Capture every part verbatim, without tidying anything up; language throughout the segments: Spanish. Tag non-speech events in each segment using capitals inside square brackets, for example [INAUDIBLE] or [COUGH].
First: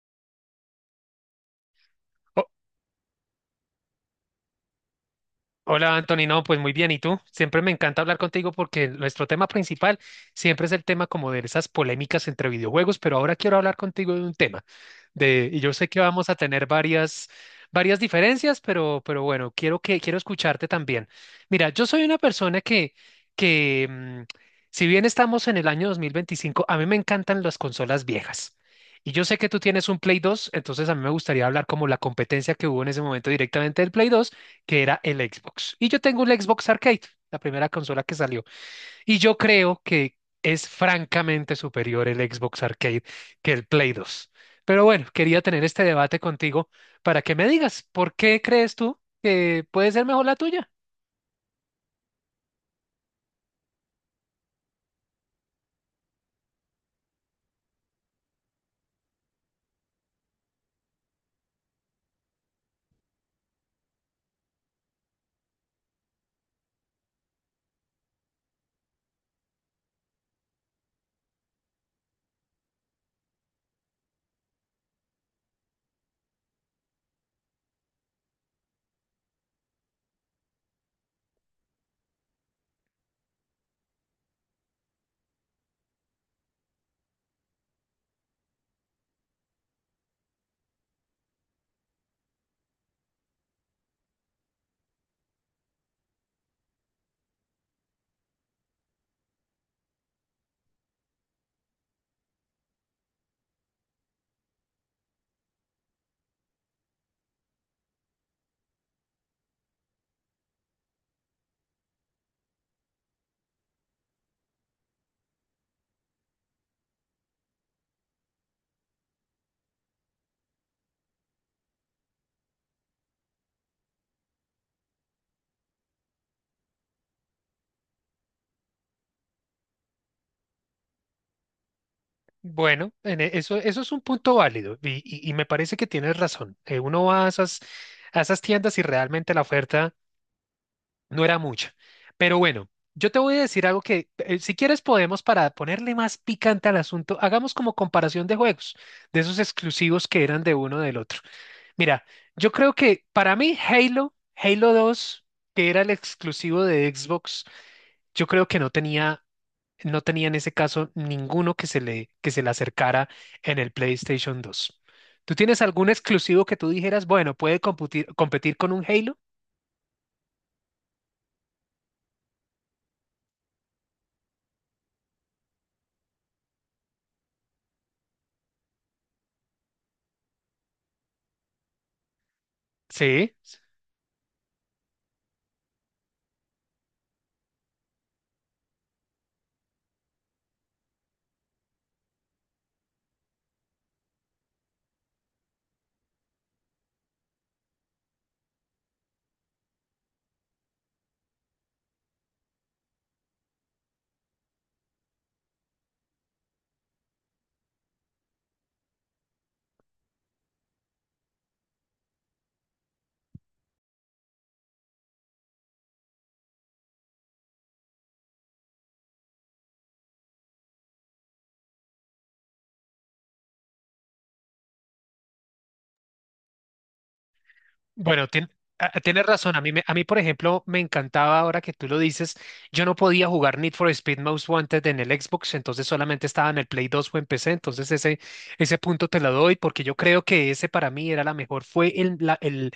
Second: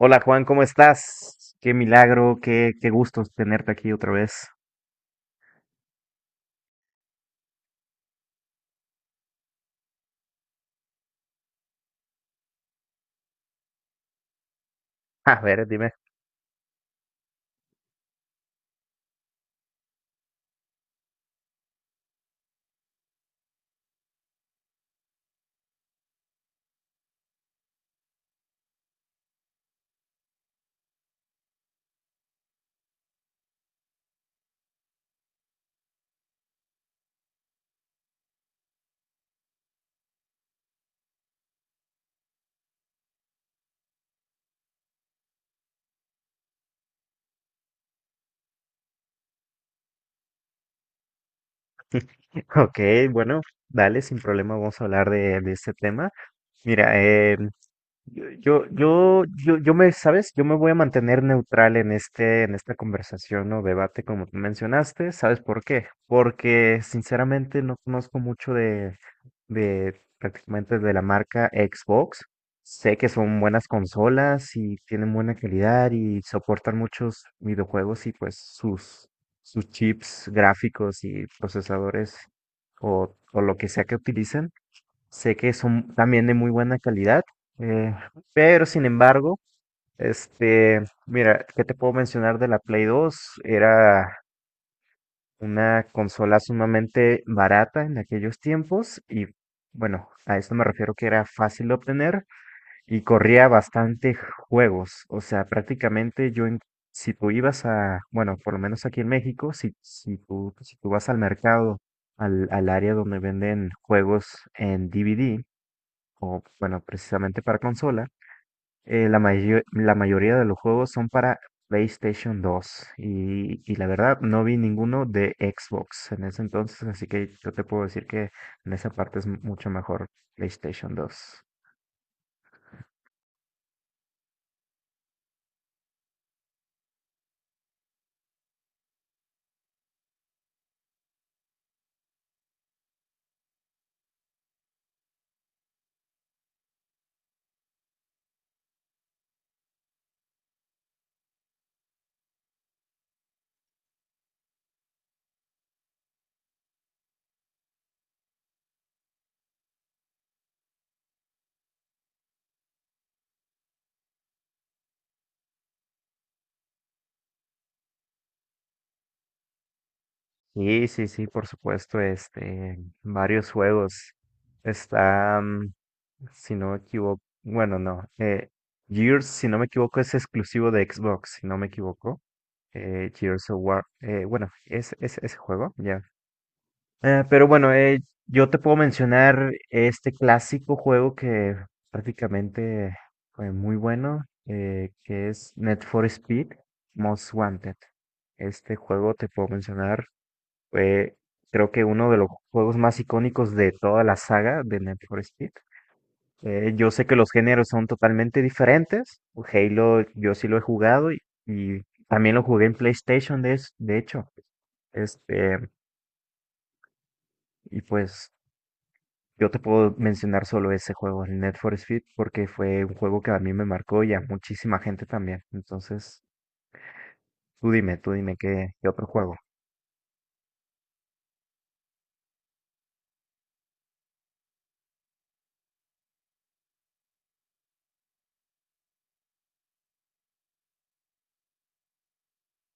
Hola Juan, ¿cómo estás? Qué milagro, Ho- qué, qué gusto tenerte aquí otra vez. Hola Anthony, no, pues muy bien, ¿y tú? Siempre me encanta hablar contigo porque nuestro tema principal siempre es el tema como de esas polémicas entre videojuegos, pero ahora quiero hablar contigo de un tema [LAUGHS] A de, y ver, yo sé dime. que vamos a tener varias, varias diferencias, pero, pero bueno, quiero que, quiero escucharte también. Mira, yo soy una persona que, que mm, si bien estamos en el año dos mil veinticinco, a mí me encantan las consolas viejas. Y yo sé que tú tienes un Play dos. Entonces a mí me gustaría hablar como la competencia que hubo en ese momento directamente del Play dos, que era el Xbox. Y yo tengo un Xbox Arcade, la primera consola que salió. Y yo creo que es francamente superior el Xbox Arcade que el Play dos. Pero bueno, quería tener este debate contigo para que me digas, ¿por qué crees tú que puede ser mejor la tuya? [LAUGHS] Ok, bueno, dale, sin problema, vamos a hablar de, de este tema. Mira, em, Yo, yo, yo, yo, yo me, ¿sabes? Yo me voy a mantener neutral en este, en esta conversación o debate, como tú mencionaste. ¿Sabes por qué? Porque sinceramente no conozco mucho de, de prácticamente de la marca Xbox. Sé que son buenas consolas y tienen buena calidad y soportan muchos videojuegos y pues sus, sus chips gráficos y procesadores o, o lo que sea que utilicen. Sé que son también de muy buena calidad, eh, pero sin embargo, este, mira, ¿qué te puedo mencionar de la Play dos? Era una consola sumamente barata en aquellos tiempos y bueno, a esto me refiero que era fácil de obtener y corría bastante juegos. O sea, prácticamente yo, en- si tú ibas a, bueno, por lo menos aquí en México, si, si tú, si tú vas al mercado, al, al área donde venden juegos en D V D, o, bueno, precisamente para consola, eh, la mayo- la mayoría de los juegos son para PlayStation dos y, y la verdad no vi ninguno de Xbox en ese entonces, así que yo te puedo decir que en esa parte es mucho mejor PlayStation dos. Bueno, en e- eso, eso es un punto válido y, y- y me parece que tienes razón. Eh, uno va a esas, a esas tiendas y realmente la oferta no era mucho. Pero bueno, yo te voy a decir algo que, eh, si quieres, podemos, para ponerle más picante al asunto, hagamos como comparación de juegos, de esos exclusivos que eran de uno del otro. Mira, yo creo que para mí Halo, Halo dos, que era el exclusivo de Xbox, yo creo que no tenía, no tenía en ese caso ninguno que se le, que se le acercara en el PlayStation dos. ¿Tú tienes algún exclusivo que tú dijeras, bueno, puede computir- competir con un Halo? Sí, sí, sí, por supuesto, este, varios juegos. Está, mm, si no me equivoco, bueno, no, eh, Gears, si no me equivoco, es exclusivo de Xbox, si no me equivoco. eh, Sí, Gears of sí. War. Eh, bueno, es, es ese juego, ya. Eh, pero bueno, eh, yo te puedo mencionar este clásico juego que prácticamente fue muy bueno, eh, que es Need for Speed Most Wanted. Este juego te puedo mencionar, fue creo que uno de los juegos más icónicos de toda la saga de Need for Speed. Eh, yo sé que los géneros son totalmente diferentes. Halo, yo sí lo he jugado y, y también lo jugué en PlayStation, de, es- de hecho. Este, y pues yo te puedo mencionar solo ese juego, el Need for Speed, porque fue un juego que a mí me marcó y a muchísima gente también. Entonces, tú dime, tú Bueno, dime tien- qué, qué a- otro tienes juego. razón. A mí, me- a mí, por ejemplo, me encantaba ahora que tú lo dices. Yo no podía jugar Need for Speed Most Wanted en el Xbox, entonces solamente estaba en el Play dos o en P C. Entonces ese, ese punto te lo doy porque yo creo que ese para mí era la mejor, fue el, la, el-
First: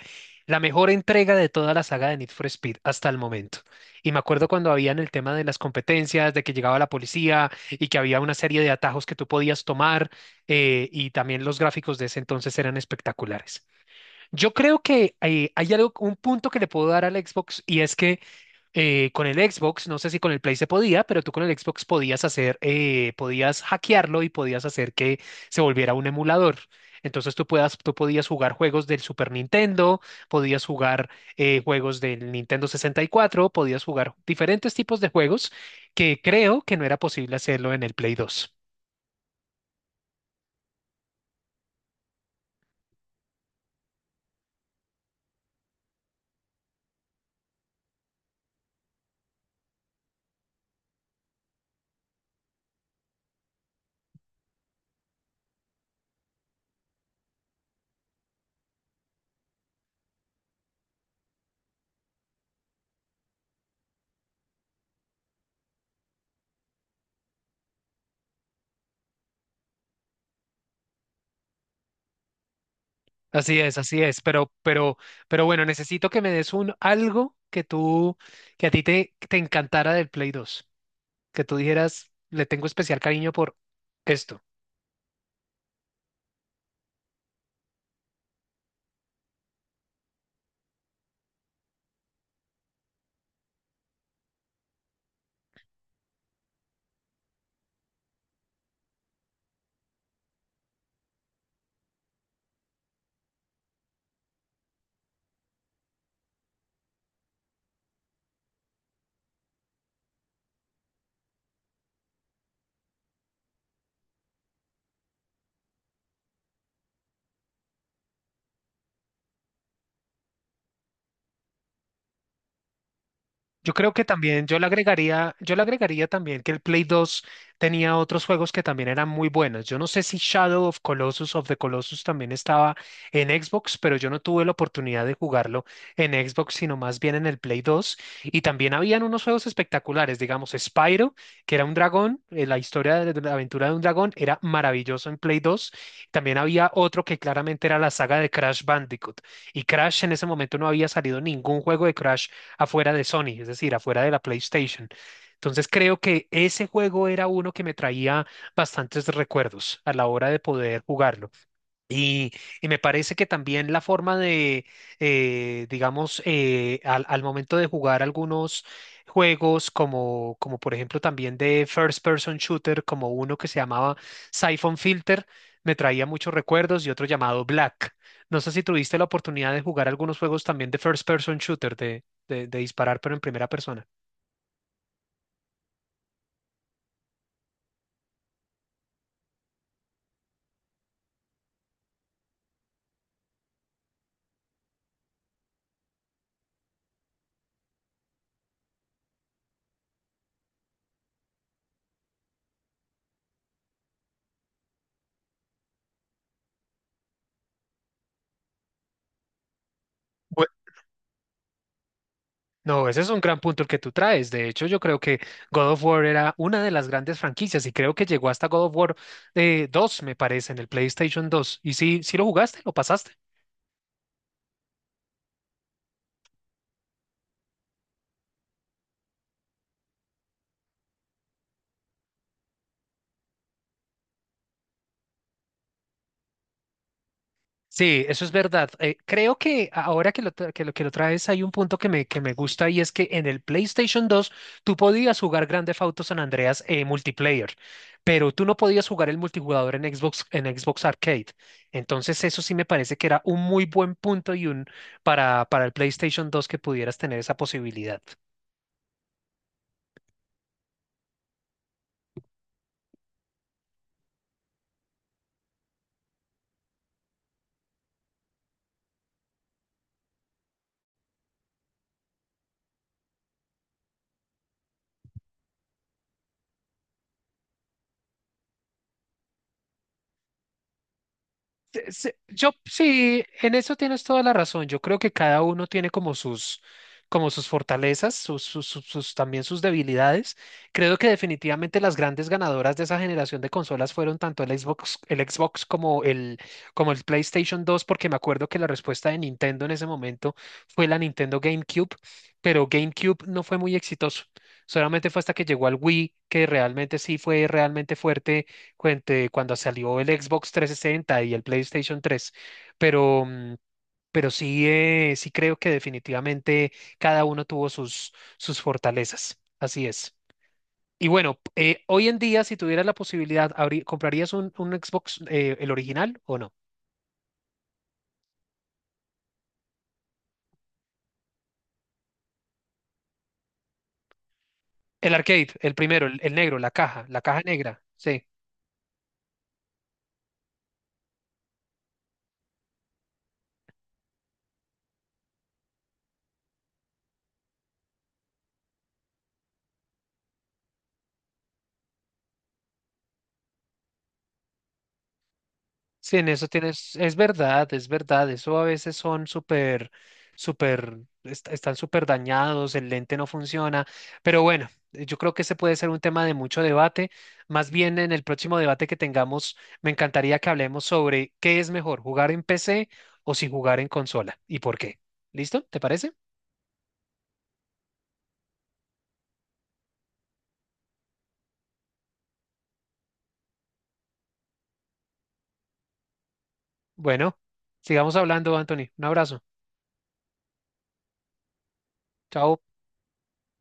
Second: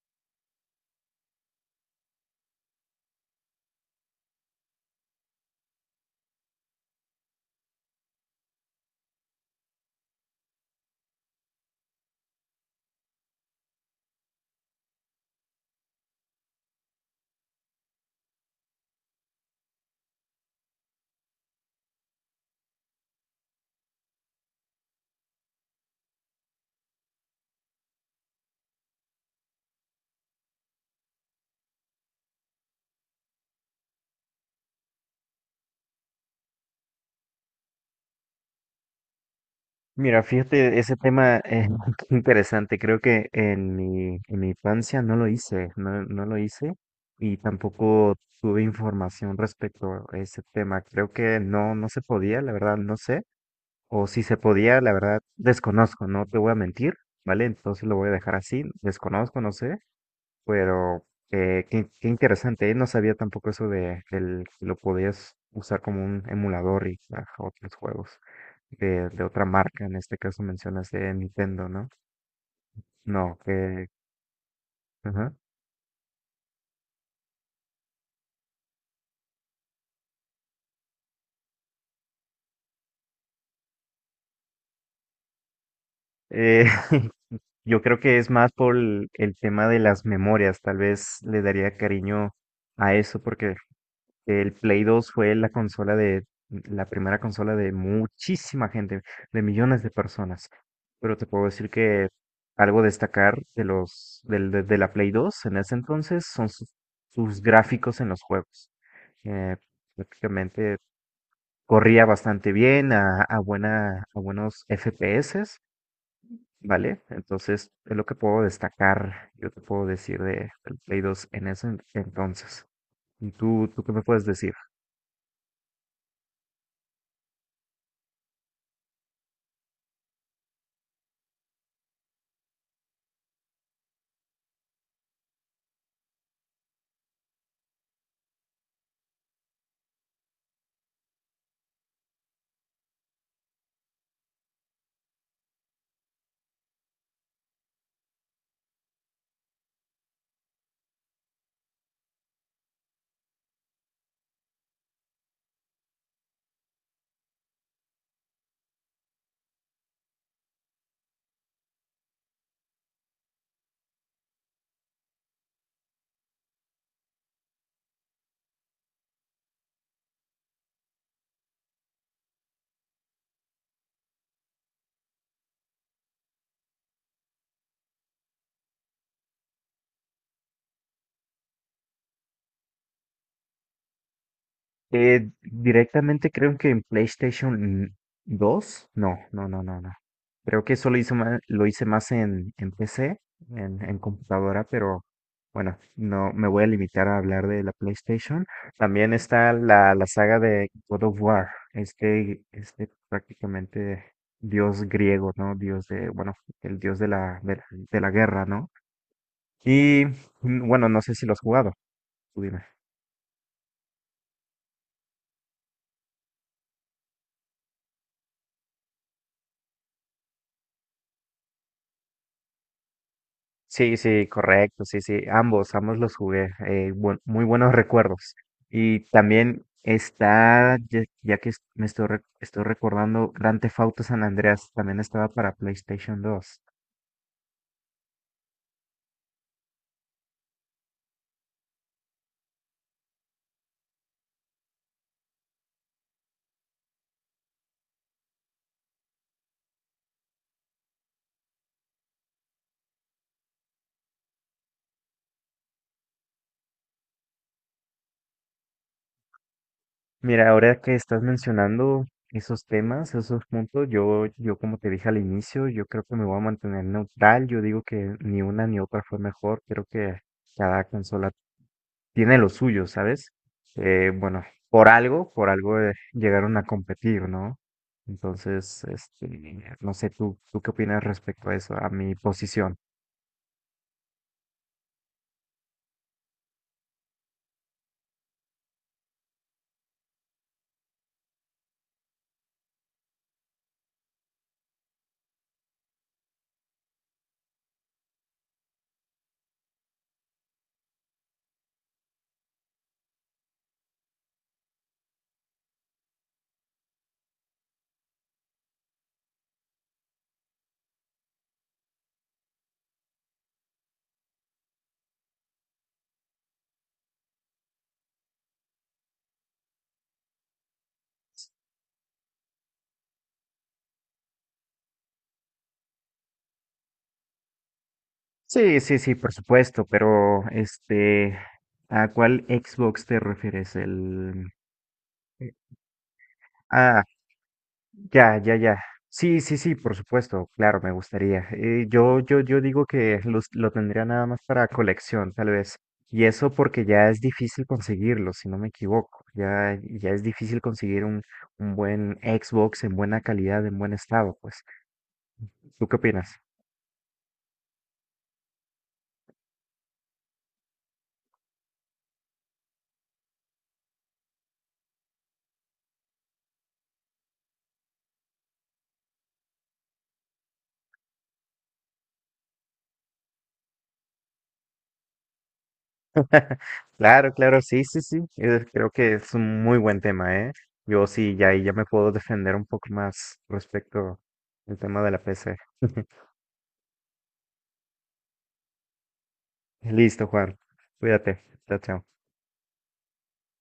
la mejor entrega de toda la saga de Need for Speed hasta el momento. Y me acuerdo cuando habían el tema de las competencias, de que llegaba la policía y que había una serie de atajos que tú podías tomar, eh, y también los gráficos de ese entonces eran espectaculares. Yo creo que eh, hay algo, un punto que le puedo dar al Xbox, y es que eh, con el Xbox, no sé si con el Play se podía, pero tú con el Xbox podías hacer, eh, podías hackearlo y podías hacer que se volviera un emulador. Entonces tú, puedas, tú podías jugar juegos del Super Nintendo, podías jugar, eh, juegos del Nintendo sesenta y cuatro, podías jugar diferentes tipos de juegos que creo que no era posible hacerlo en el Play dos. Mira, fíjate, ese tema es [LAUGHS] interesante. Creo que en mi, en mi infancia no lo hice, no, no lo hice y tampoco tuve información respecto a ese tema. Creo que no, no se podía, la verdad, no sé. O si se podía, la verdad, desconozco, no te voy a mentir, ¿vale? Entonces lo voy a dejar así, desconozco, no sé. Pero eh, qué, qué interesante, ¿eh? No sabía tampoco eso de el, que lo podías usar como un emulador y a otros juegos de, de otra marca. En este caso mencionas de Nintendo, ¿no? No, Así es, que... así es, pero, pero, ajá. pero bueno, necesito que me des un algo que tú, que a ti te, te encantara del Play dos, que tú dijeras, le tengo especial cariño por esto. Eh, [LAUGHS] yo creo que es más por el, el tema de las memorias. Tal vez le daría cariño a eso porque que el Play dos fue la consola de, la primera consola de muchísima gente, de millones de personas. Pero te puedo decir que algo destacar de los, del- de, de la Play dos en ese entonces son sus, sus gráficos en los juegos. Eh, prácticamente corría bastante bien a, a buena, a buenos F P S, ¿vale? Entonces es lo que puedo destacar, yo te puedo decir de, del Play dos en ese en- entonces. ¿Y tú, Yo tú qué creo me que puedes también, decir? yo le agregaría, yo le agregaría también que el Play dos tenía otros juegos que también eran muy buenos. Yo no sé si Shadow of Colossus of the Colossus también estaba en Xbox, pero yo no tuve la oportunidad de jugarlo en Xbox, sino más bien en el Play dos. Y también habían unos juegos espectaculares, digamos Spyro, que era un dragón, eh, la historia de de la aventura de un dragón era maravilloso en Play dos. También había otro que claramente era la saga de Crash Bandicoot. Y Crash en ese momento no había salido ningún juego de Crash afuera de Sony, es decir, afuera de la PlayStation. Entonces creo que ese juego era uno que me traía bastantes recuerdos a la hora de poder jugarlo. Y, y me parece que también la forma de, eh, digamos, eh, al, al momento de jugar algunos juegos, como, como por ejemplo también de First Person Shooter, como uno que se llamaba Siphon Filter, me traía muchos recuerdos y otro llamado Black. No sé si tuviste la oportunidad de jugar algunos juegos también de First Person Shooter, de, de, de disparar pero en primera persona. Eh, directamente creo que en PlayStation dos. No, no, no, no, no. Creo que eso lo hice más, lo hice más en, en P C, en, en computadora, pero bueno, no me voy a limitar a hablar de la PlayStation. También está la, la saga de God of War, este, este prácticamente dios griego, ¿no? Dios de, bueno, el dios de la, de la, de la guerra, ¿no? Y mm, bueno, no sé si lo has jugado, tú dime. No, ese es un gran punto el que tú traes. De hecho, yo creo que God of War era una de las grandes franquicias y creo que llegó hasta God of War, eh, dos, me parece, en el PlayStation dos. ¿Y si, si lo jugaste? ¿Lo pasaste? Sí, sí, correcto, sí, sí, ambos, ambos los jugué, eh, buen- muy buenos recuerdos. Y también está, ya, ya que es- me estoy, re- estoy recordando, Grand Theft Auto San Andreas también estaba para PlayStation dos. Sí, eso es verdad. Eh, creo que ahora que lo, tra- que lo, que lo traes hay un punto que me, que me gusta, y es que en el PlayStation dos tú podías jugar Grand Theft Auto San Andreas, eh, multiplayer, pero tú no podías jugar el multijugador en Xbox, en Xbox Arcade. Entonces eso sí me parece que era un muy buen punto para, para el PlayStation dos, que pudieras tener esa posibilidad. Mira, ahora que estás mencionando esos temas, esos puntos, yo, yo como te dije al inicio, yo creo que me voy a mantener neutral, yo digo que ni una ni otra fue mejor, creo que cada consola tiene lo suyo, ¿sabes? Eh, bueno, por algo, por algo eh, llegaron a competir, ¿no? Entonces, este, no sé, ¿tú, tú qué opinas respecto a eso, a Se- mi se- Yo posición? sí, en eso tienes toda la razón. Yo creo que cada uno tiene como sus, como sus fortalezas, sus, sus- sus- sus- también sus debilidades. Creo que definitivamente las grandes ganadoras de esa generación de consolas fueron tanto el Xbox, el Xbox como el, como el PlayStation dos, porque me acuerdo que la respuesta de Nintendo en ese momento fue la Nintendo GameCube, pero GameCube no fue muy exitoso. Solamente fue hasta que llegó al Wii que realmente sí fue realmente fuerte cuente- cuando salió el Xbox trescientos sesenta y el PlayStation tres, pero, mm, pero sí, eh, sí creo que definitivamente cada uno tuvo sus, sus fortalezas. Así es. Y bueno, eh, hoy en día, si tuvieras la posibilidad, abrí- ¿comprarías un, un Xbox, eh, el original o no? Sí, sí, sí, por supuesto, pero este, ¿a cuál Xbox te refieres? El, El arcade, el primero, el, el negro, la ah, caja, la caja negra. Sí. ya, ya, ya. Sí, sí, sí, por supuesto, claro, me gustaría. Eh, yo, yo, yo digo que los- lo tendría nada más para colección, tal vez. Y eso porque ya es difícil conseguirlo, si no me equivoco. Ya, ya es difícil conseguir un, un buen Xbox en buena calidad, en buen estado, pues. ¿Tú qué Sí, en opinas? eso tienes, es verdad, es verdad, eso a veces son súper, súper, est- están súper dañados, el lente no funciona, pero bueno, eh, yo creo que ese puede ser un tema de mucho debate, más bien en el próximo debate que tengamos. Me encantaría que hablemos sobre qué es mejor, jugar en P C o si jugar en consola, y por qué. ¿Listo? ¿Te parece? [LAUGHS] Claro, claro, sí, sí, sí. Eh, creo que es un muy buen tema, ¿eh? Yo sí, ya, ahí ya me puedo defender un poco más respecto al tema de la P C. [LAUGHS] Bueno, sigamos hablando, Anthony, un abrazo, Listo, Juan. Cuídate. Chao, chao. chao.